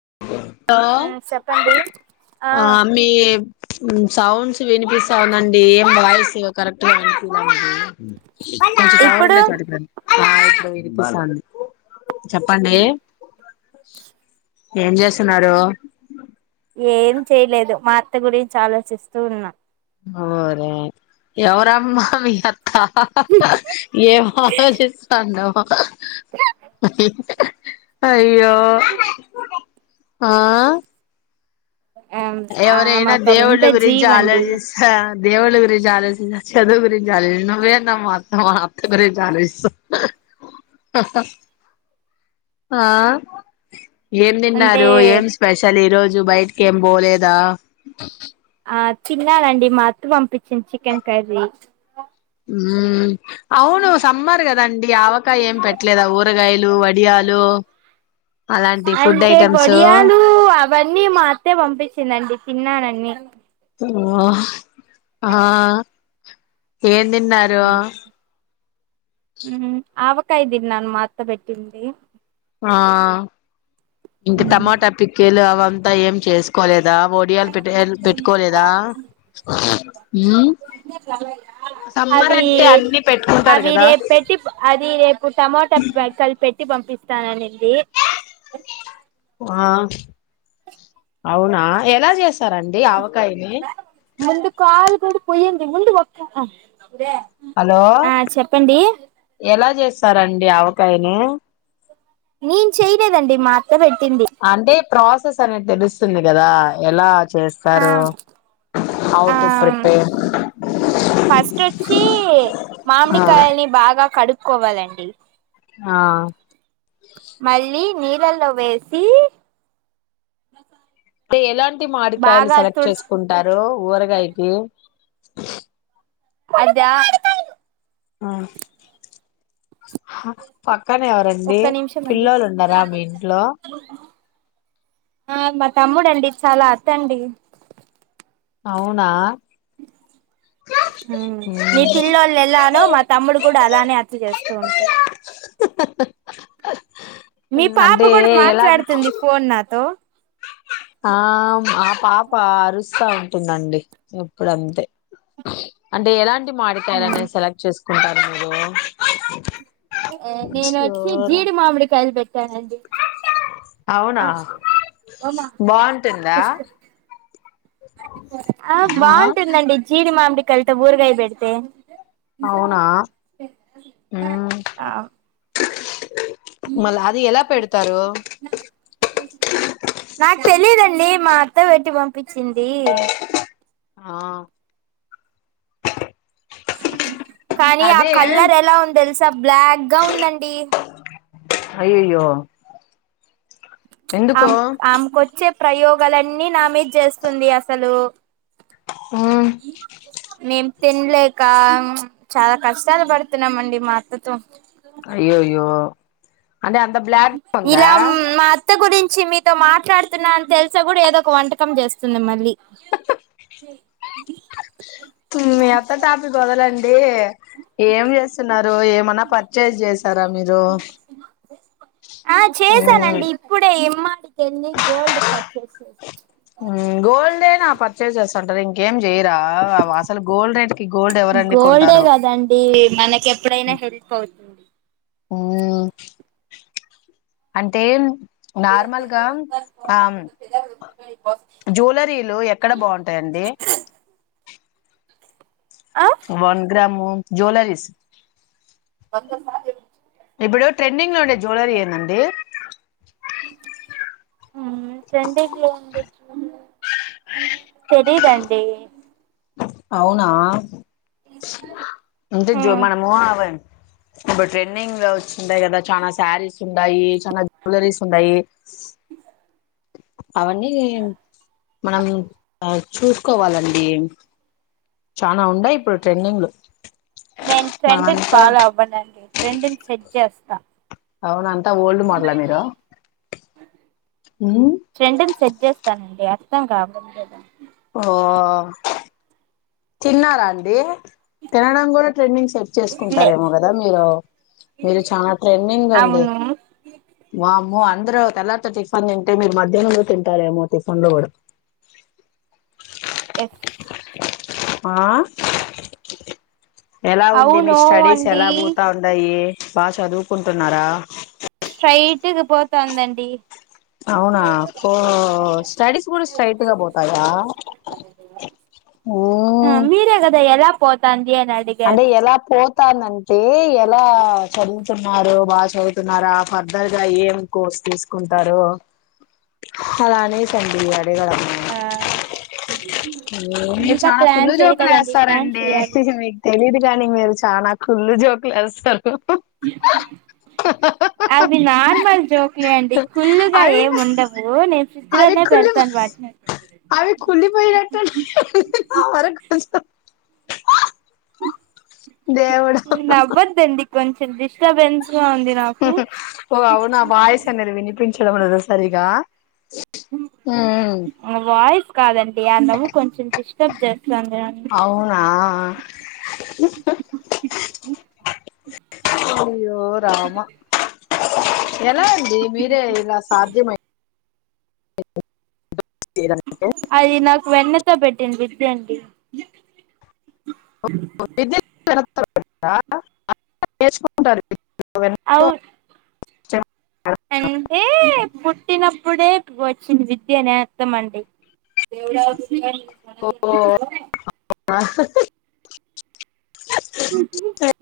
[unintelligible] హో మ్మ్ చెప్పండి ఆ అ మీ హు సౌండ్స్ వినిపిస్తా ఉందండి ఏం వాయిస్ కరెక్ట్ గా విని [unintelligible] కొంచం ఇప్పుడు తవరుండే చోటుకురండి ఆ ఇప్పుడ వినిపిస్తంధి చెప్పండి ఏం చేస్తున్నారు ఏం చేయలేదు మా అత్త గురించి ఆలోచిస్తూ ఉన్నా ఊరే ఎవరమ్మా మీ ఆ హా హా హా ఏం ఆలోచిస్తాండాం [unintelligible] [unintelligible] యో ఆ ఆమె ఎవరైనా ఒక వింత దేవుళ్ళు గురించి జీవండి ఆలోచిస్త దేవుళ్ళు గురించి అలోచి చదువు గురించి అలో నువేటామ్మా మాత్త మాత్త గురించి ఆలోచి ఆ ఏం అంటే తిన్నారు ఏం స్పెషల్ ఈ రోజు బయటకి ఏం పోలేదా ఆ తిన్ననండీ మాత్త పంపించింది చికెన్ కర్రీ ఉ అవును సమ్మర్ కదండి ఆవకాయ ఏం పెట్లేదా ఊరగాయలు వడియాలు అలాంటి ఫుడ్ అంటే ఐటమ్స్ గొడియాలు అవన్నీ మా అత్తే పంపించిందండి తిన్నానండి [unintelligible] ఓహా ఆ ఏన్ నిన్నారు హు ఆవకాయ తిన్నాను మాత్తబెట్టింది ఆ ఇంకా మ్మ్ టమాటా పికిల్ ఆవ అంతా ఏం చేసుకోలేదు, కదా వోడియాలు పె పెట్టుకోలేదా. ఉహు సమ్మర్ అవి అంటే అన్ని పెట్టుకుంటారు అవి కదా, రేపు పెట్టి అది రేపు టమోటా కలిపి [unintelligible] ఆ అవునా ఎలా చేస్తా ముందు కాలకు పొయ్య, ముందు వక్క ఆ, హలో చెప్పండి ఎలా చేస్త, సరండి ఆవకాయని, నేను చెయలేదండి మా అ అంటే ప్ర సస్ అనేది తెలుస్తుంది కదా ఎలా, ఆ చేస్తారు హౌ ఆ టు ప్రిపేర్ ఫస్ట్ వచ్చి ఆ మామిడికాయలని బాగా కడుకో, కోవాలండి, ఆ మళ్ళీ నీళ్ళల్లో వేసి, ఎలాంటి టి మాడికాయలు బాగా సెలెక్ట్ తుడుచు చేసుకుంటారు ఊరగాయకి, ఆదా ఆ పక్కనే ఎవరండి ఒక్క నిమిషం అండి పిల్లలు ఉన్నారా మీ ఇంట్లో, ఆ మా తమ్ముడండి చాలా అతి అండి, అవునా మీ మ్మ్ పిల్లోల్లు ఎలానో మా తమ్ముడు కూడా అలా అతి చేస్తూ ఉంటాడు, మీ పాప అంటే కూడా ఎలాంటి మాట్లాడుతుంది ఫోన్ నాతో, ఆ ఆ పాప అరుస్తా ఉ ఉంటుందండి ఎప్పుడు అంతే అంటే ఎలాంటి, మాడికాయాలని సెలెక్ట్ చేసు, కుంటారు [inaudible] నేను వచ్చి జీడి మామిడి కాయలు బెట్టి, పెట్టానండి, అవునా బాగుంటుందా [inaudible] ఆ, హా బాగుంటుందండి. [inaudible] జీడి మామిడి. కల్తే ఊరగాయ బడితే. అవునా హ్! ఆ [unintelligible] ఎమ్మ. [inaudible] [unintelligible] నాకు తెలీద అండి! మా అత్త పెట్టి పంప్. పిచ్చింది. ఆ! [inaudible] కానీ ఆ అదే కలర్, ఎలా ఉందో తెలుసా? బ్లాక్‌గా ఉంది అండి. అయ్యయ్యో ఎందుకు అమ్మ్, అమ్మ్ కోచేయ్. ప్రయోగాలన్నీ నా మీద చేస్తుంది, అసలు! హ్మ్మ్! తినలేకా. [inaudible] చాలా కష్టాలు పడుతున్నాం అండి, మాత్. కూర్చో. అయ్యయ్యో! [inaudible] ఇల్లా, మా అత్త గురించ. ఛీ మీతో మాట్లాడుతున్నా అని తెలిసి కూడా ఏదో ఒక వంటకం చేస్తుంది మళ్లీ. హా హా [unintelligible] మీ అత్త టాపిక్ వదలండేహ్, ఏం చేస్తున్నారు? ఏమైనా పర్చేజ్ చేశారా మీరు? [inaudible] ఆ మ్మ్ చేశానండి ఇప్పుడే. డీమార్ట్‌కి వెళ్లి గోల్డ్ పర్చేజ్ చేశా. హ్మ్, గోల్డ్ ఏనా? పర్చేజ్ చేసుంటారా, ఇంకేం జె? చేయరా, అసలు గోల్డ్ రేట్‌కి ఎవరండీ గోల్డ్ గోల్డే కొంటారు? కదండి మనకి ఎప్పుడైనా హెల్ప్ అవుతుంది [inaudible] ఊహూ, అంటే. నార్మల్‌గా అమ్మ్. జ్యువెలరీలు, ఎక్కడ బాగుంటుందండి? ఆ వన్ గ్రాము. జ్యువెలరీస్. వంద సార్లు చేపించు. [inaudible] ఇప్పుడు ట్రెండింగ్‌లో ఉండే జ్యువెలరీ ఏందండి? హ్మ్, ట్రెండింగ్‌లో ఉండే జ్యువెలర్! తెలియదండి. అవునా, అంటే జో మనము అవన్ [unintelligible] ఇప్పుడు ట్రెండింగ్‌లో వచ్చుంటాయి కదా. చానా చీరలు ఉండాయీయే, చానా జ్యువెలరీస్ ఉండాయీయే. అవొన్నీ మనం ఆ చూసుకోవాలండి. చానా ఉండాయి ఇప్పుడు ట్రెండింగ్‌లూ. నేను, ట్రెండ్‌ను ఫాలో అవను అండి. నేను, ట్రెండ్‌ను సెట్. చేస్త అవున ఓల్డ్ మోడలా మీరు ఉ వస్తానండి అర్థం కాబోడంలేదా ఓ తిన్నారా అండి తినడం కూడా ట్రెండింగ్ సెట్ లే చేసుకుంటారేమో కదా మీరు మీరు చాలా ట్రెండింగ్ అండి అవును వామ్మో అందరు తెల్లరితే టిఫన్ తింటే మీరు మధ్యాహ్నంలో తింటాలేమో టిఫన్ లో కూడా ఎస్ ఆ ఎలా ఉంది మీ అవును స్టడీస్ అండి ఎలా పోతా ఉండాయి బాగా చదువుకుంటున్నారా స్ట్రైట్ గ పోతాందండి అవునా ఉ స్టడీస్ కూడా స్ట్రైట్గా పోతాయా ఓ పోతాను అంటే ఎలా పోతానంటే అలా చదువుతున్నారు. బాగా చదువుతున్నారా, ఫర్దర్ గా ఏం కోర్స్ తీసుకుంటారు. అలా అనేసండి అడగల ఆ మీరు ఇంకా చాలా ప్లాన్ కుళ్ళు జోకులు చేయలేదండి ప్లాన్ వేస్తారండి చెయ్యాలి మీకు తెలిదు కాని మీరు చాలా కూల్ జోక్లు వేస్తారు అది నార్మల్ జోక్లే అండి కుళ్ళు గా అవి ఏమి ఉండవు నేను ఫ్రిడ్జ్ అవి లోనే కుళ్ళి పెడతాను వాట్నీ ఇహ్ ఇహ్ హ హ నవ్వద్ అండి కొంచెం డిస్టబెన్స్ ఓ అవునా వాయిస్ అన్నది వినిపించ చెడమనద ఒకసారిగా ఉహు వాయిస్ కాదండి అ అన్నము కొంచెం ఇష్ట టెక్ట్ అవునా అ అయ్యో రామా ఎలా అండి మీరే ఇలా సాధ్యం అయ్ అది నాకు వెన్నెతో పెట్టిన వి. థాంక్యూ. [unintelligible] [unintelligible] [unintelligible] అవు చ్చ. అంటే పుట్టినప్పుడే వచ్చింది విద్యనే అర్థం అండి. [unintelligible] [inaudible]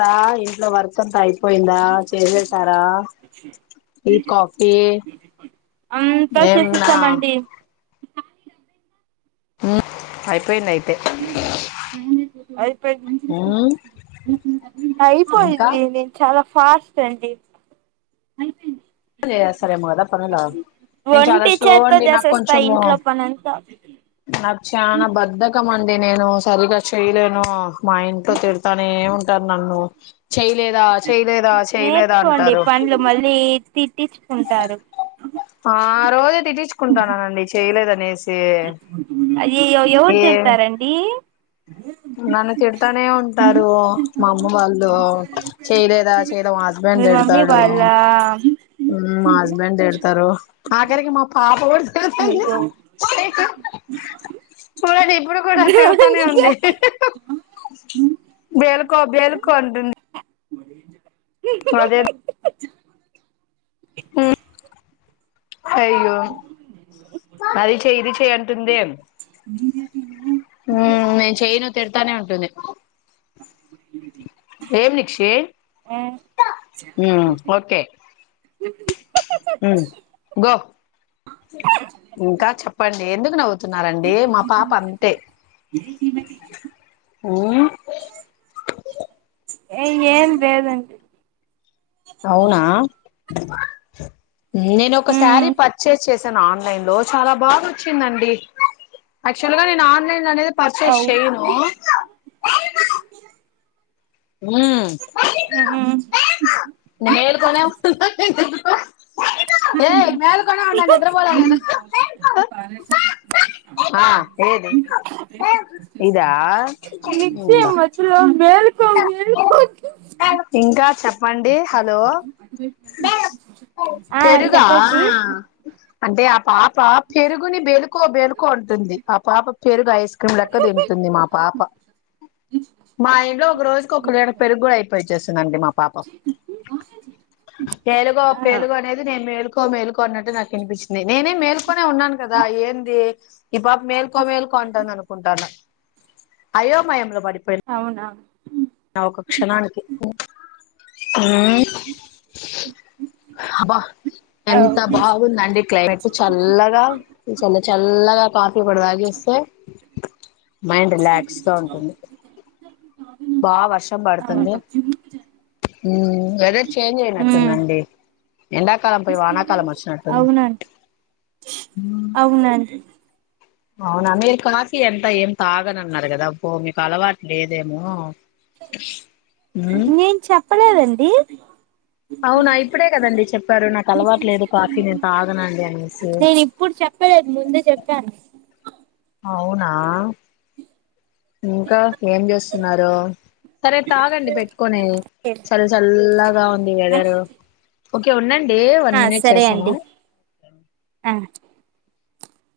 తాయ్ ఇంట్లో వర్షతాయ్. పోయిందా చేసేసారా ఈ కాఫీ అంతా ఏంనా. చేసేసామండి అయిపోయింది అయిపో. అయిపోయింది ఉమ్, ఇంకా అయిపోయింది నేను చాలా. ఫాస్ట్ అండి. సరే పోదాం పద గదా నేను చాలా ఒంటి స్లో చేత్తో అండి నాకు చేసేస్తా కొంచెంము ఇంట్లో పనంతా నాకు చనా బధకం అ. నేను సరిగా చెయలేను మా ఇంట్లో తిడతానే ఏ ఉంటారు నన్ను. చేయలేదా చేయలేదా చేయలేదా నేర్చుకోండి అంటారు. పనులు మళ్ళీ తిట్టించుకుంటారు. ఆ రోజు. తీర్చుకుంటాన్నానండి చేయలే. ప్లేస్. అయ్యాయాయో. యోవరు తిడతారండి. నన్ను తిడతానే ఉంటారు, మా అమ్మ వాళ్ళు, చేయలేదా చేయదా మా మీ హస్బెండ్ మమ్మీ తిడతాడు, వాళ్ళ మా హస్బెండ్ తిడతారు, ఆగరికి మా పాప కూడా. అయ్యో [unintelligible] [unintelligible] బెల్కో బెల్కో అంటుంది. [inaudible] పదే. ఉ. అయ్యో అది చెయ్ ఇది చెయ్ అంటుందే. మ్మ్ నేను చేయను తిడతానే ఉంటుంది. [inaudible] ఏం నిక్షే. ఉ ఓకే ఉ గో ఇంకా చెప్పండి ఎందుకు నవ్వుతున్నారండి మా పాప అంతే ఏం లేేదండి అవునా నేను ఒక శారీ మ్మ్ పర్చేస్ చేశాను ఆన్లైన్ లో చాలా బాగా వచ్చిందండి యాక్చువల్ గా నేను ఆన్లైన్ అనేది పర్చేస్ అవు చేయను ఊ మ్మ్ మేల్కొనే ఉంటున్న నేను ఏయ్ మేల్కనే ఉన్న నిద్ర బోలే నేను ఆ ఏది ఇదా మిక్సీ ఉందా మధ్యలో మేలుకో మేలుకో ఇంకా కా చెప్పండి హలో ఆ పెరుగా చెప్పండి అంటే ఆ పాప పెరుగుని బేలుకో బేలుకో అంటుంది ఆ పాప పెరుగు ఐస్ క్రీమ్ లెక్క తింటుంది మా పాప మా ఇంట్లో ఒక రోజు ఒక లీటర్ పెరుగు కూడా అయిపోయిచేస్తది నండి మాప్ పాపం ఏలుగు ఆ పేలుగు అనేది నేను మేలుకో కో మేలుకో అన్నట్టు నాకు అనిపించింది నేనే మేల్కొనే ఉన్నాను కదా ఏంది ఈ పాప మేల్కో మేల్కో అంటంది అనుకుంటండ అయోమయంలో అవునా నా ఒక క్షణానికి ఊ అబా అవు ఎంత బాగుందండి క్లైమేట్ చల్లగా చల్ల చల్లగా కాఫీ పొడి తాగేస్తే మైండ్ రిలాక్స్ గా ఉంటుంది బా వర్షం పడుతుంది అవును ఊ వెదర్ చేంజ్ మ్మ్ అయినట్టుందండి ఎండాకాలం పోయి వానాకాలం వచ్చినట్టుంది అవునండి అవునండి అవునా మీరు కాఫీ ఎంత ఏం తాగనన్నారు కదా మీకు అలవాటు లేదేమో మ్మ్ నేను చెప్పలేదండి ది అవునా ఇప్పుడే కదండి చెప్పారు నాకు అలవాటు లేదు కాఫీ నేను తాగనండి అనేసి నేను ఇప్పుడు చెప్పలేదు ముందే చెప్పాను అవునా ఇంకా ఏం చేూస్తున్నారు సరే తాగండి పెట్టుకొని చల్ చల్లగా ఉంది వెదరు ఓకే ఉనండ్ డి వన్ ఆ మనిట్ సరే చేస్తాను అండి ఆ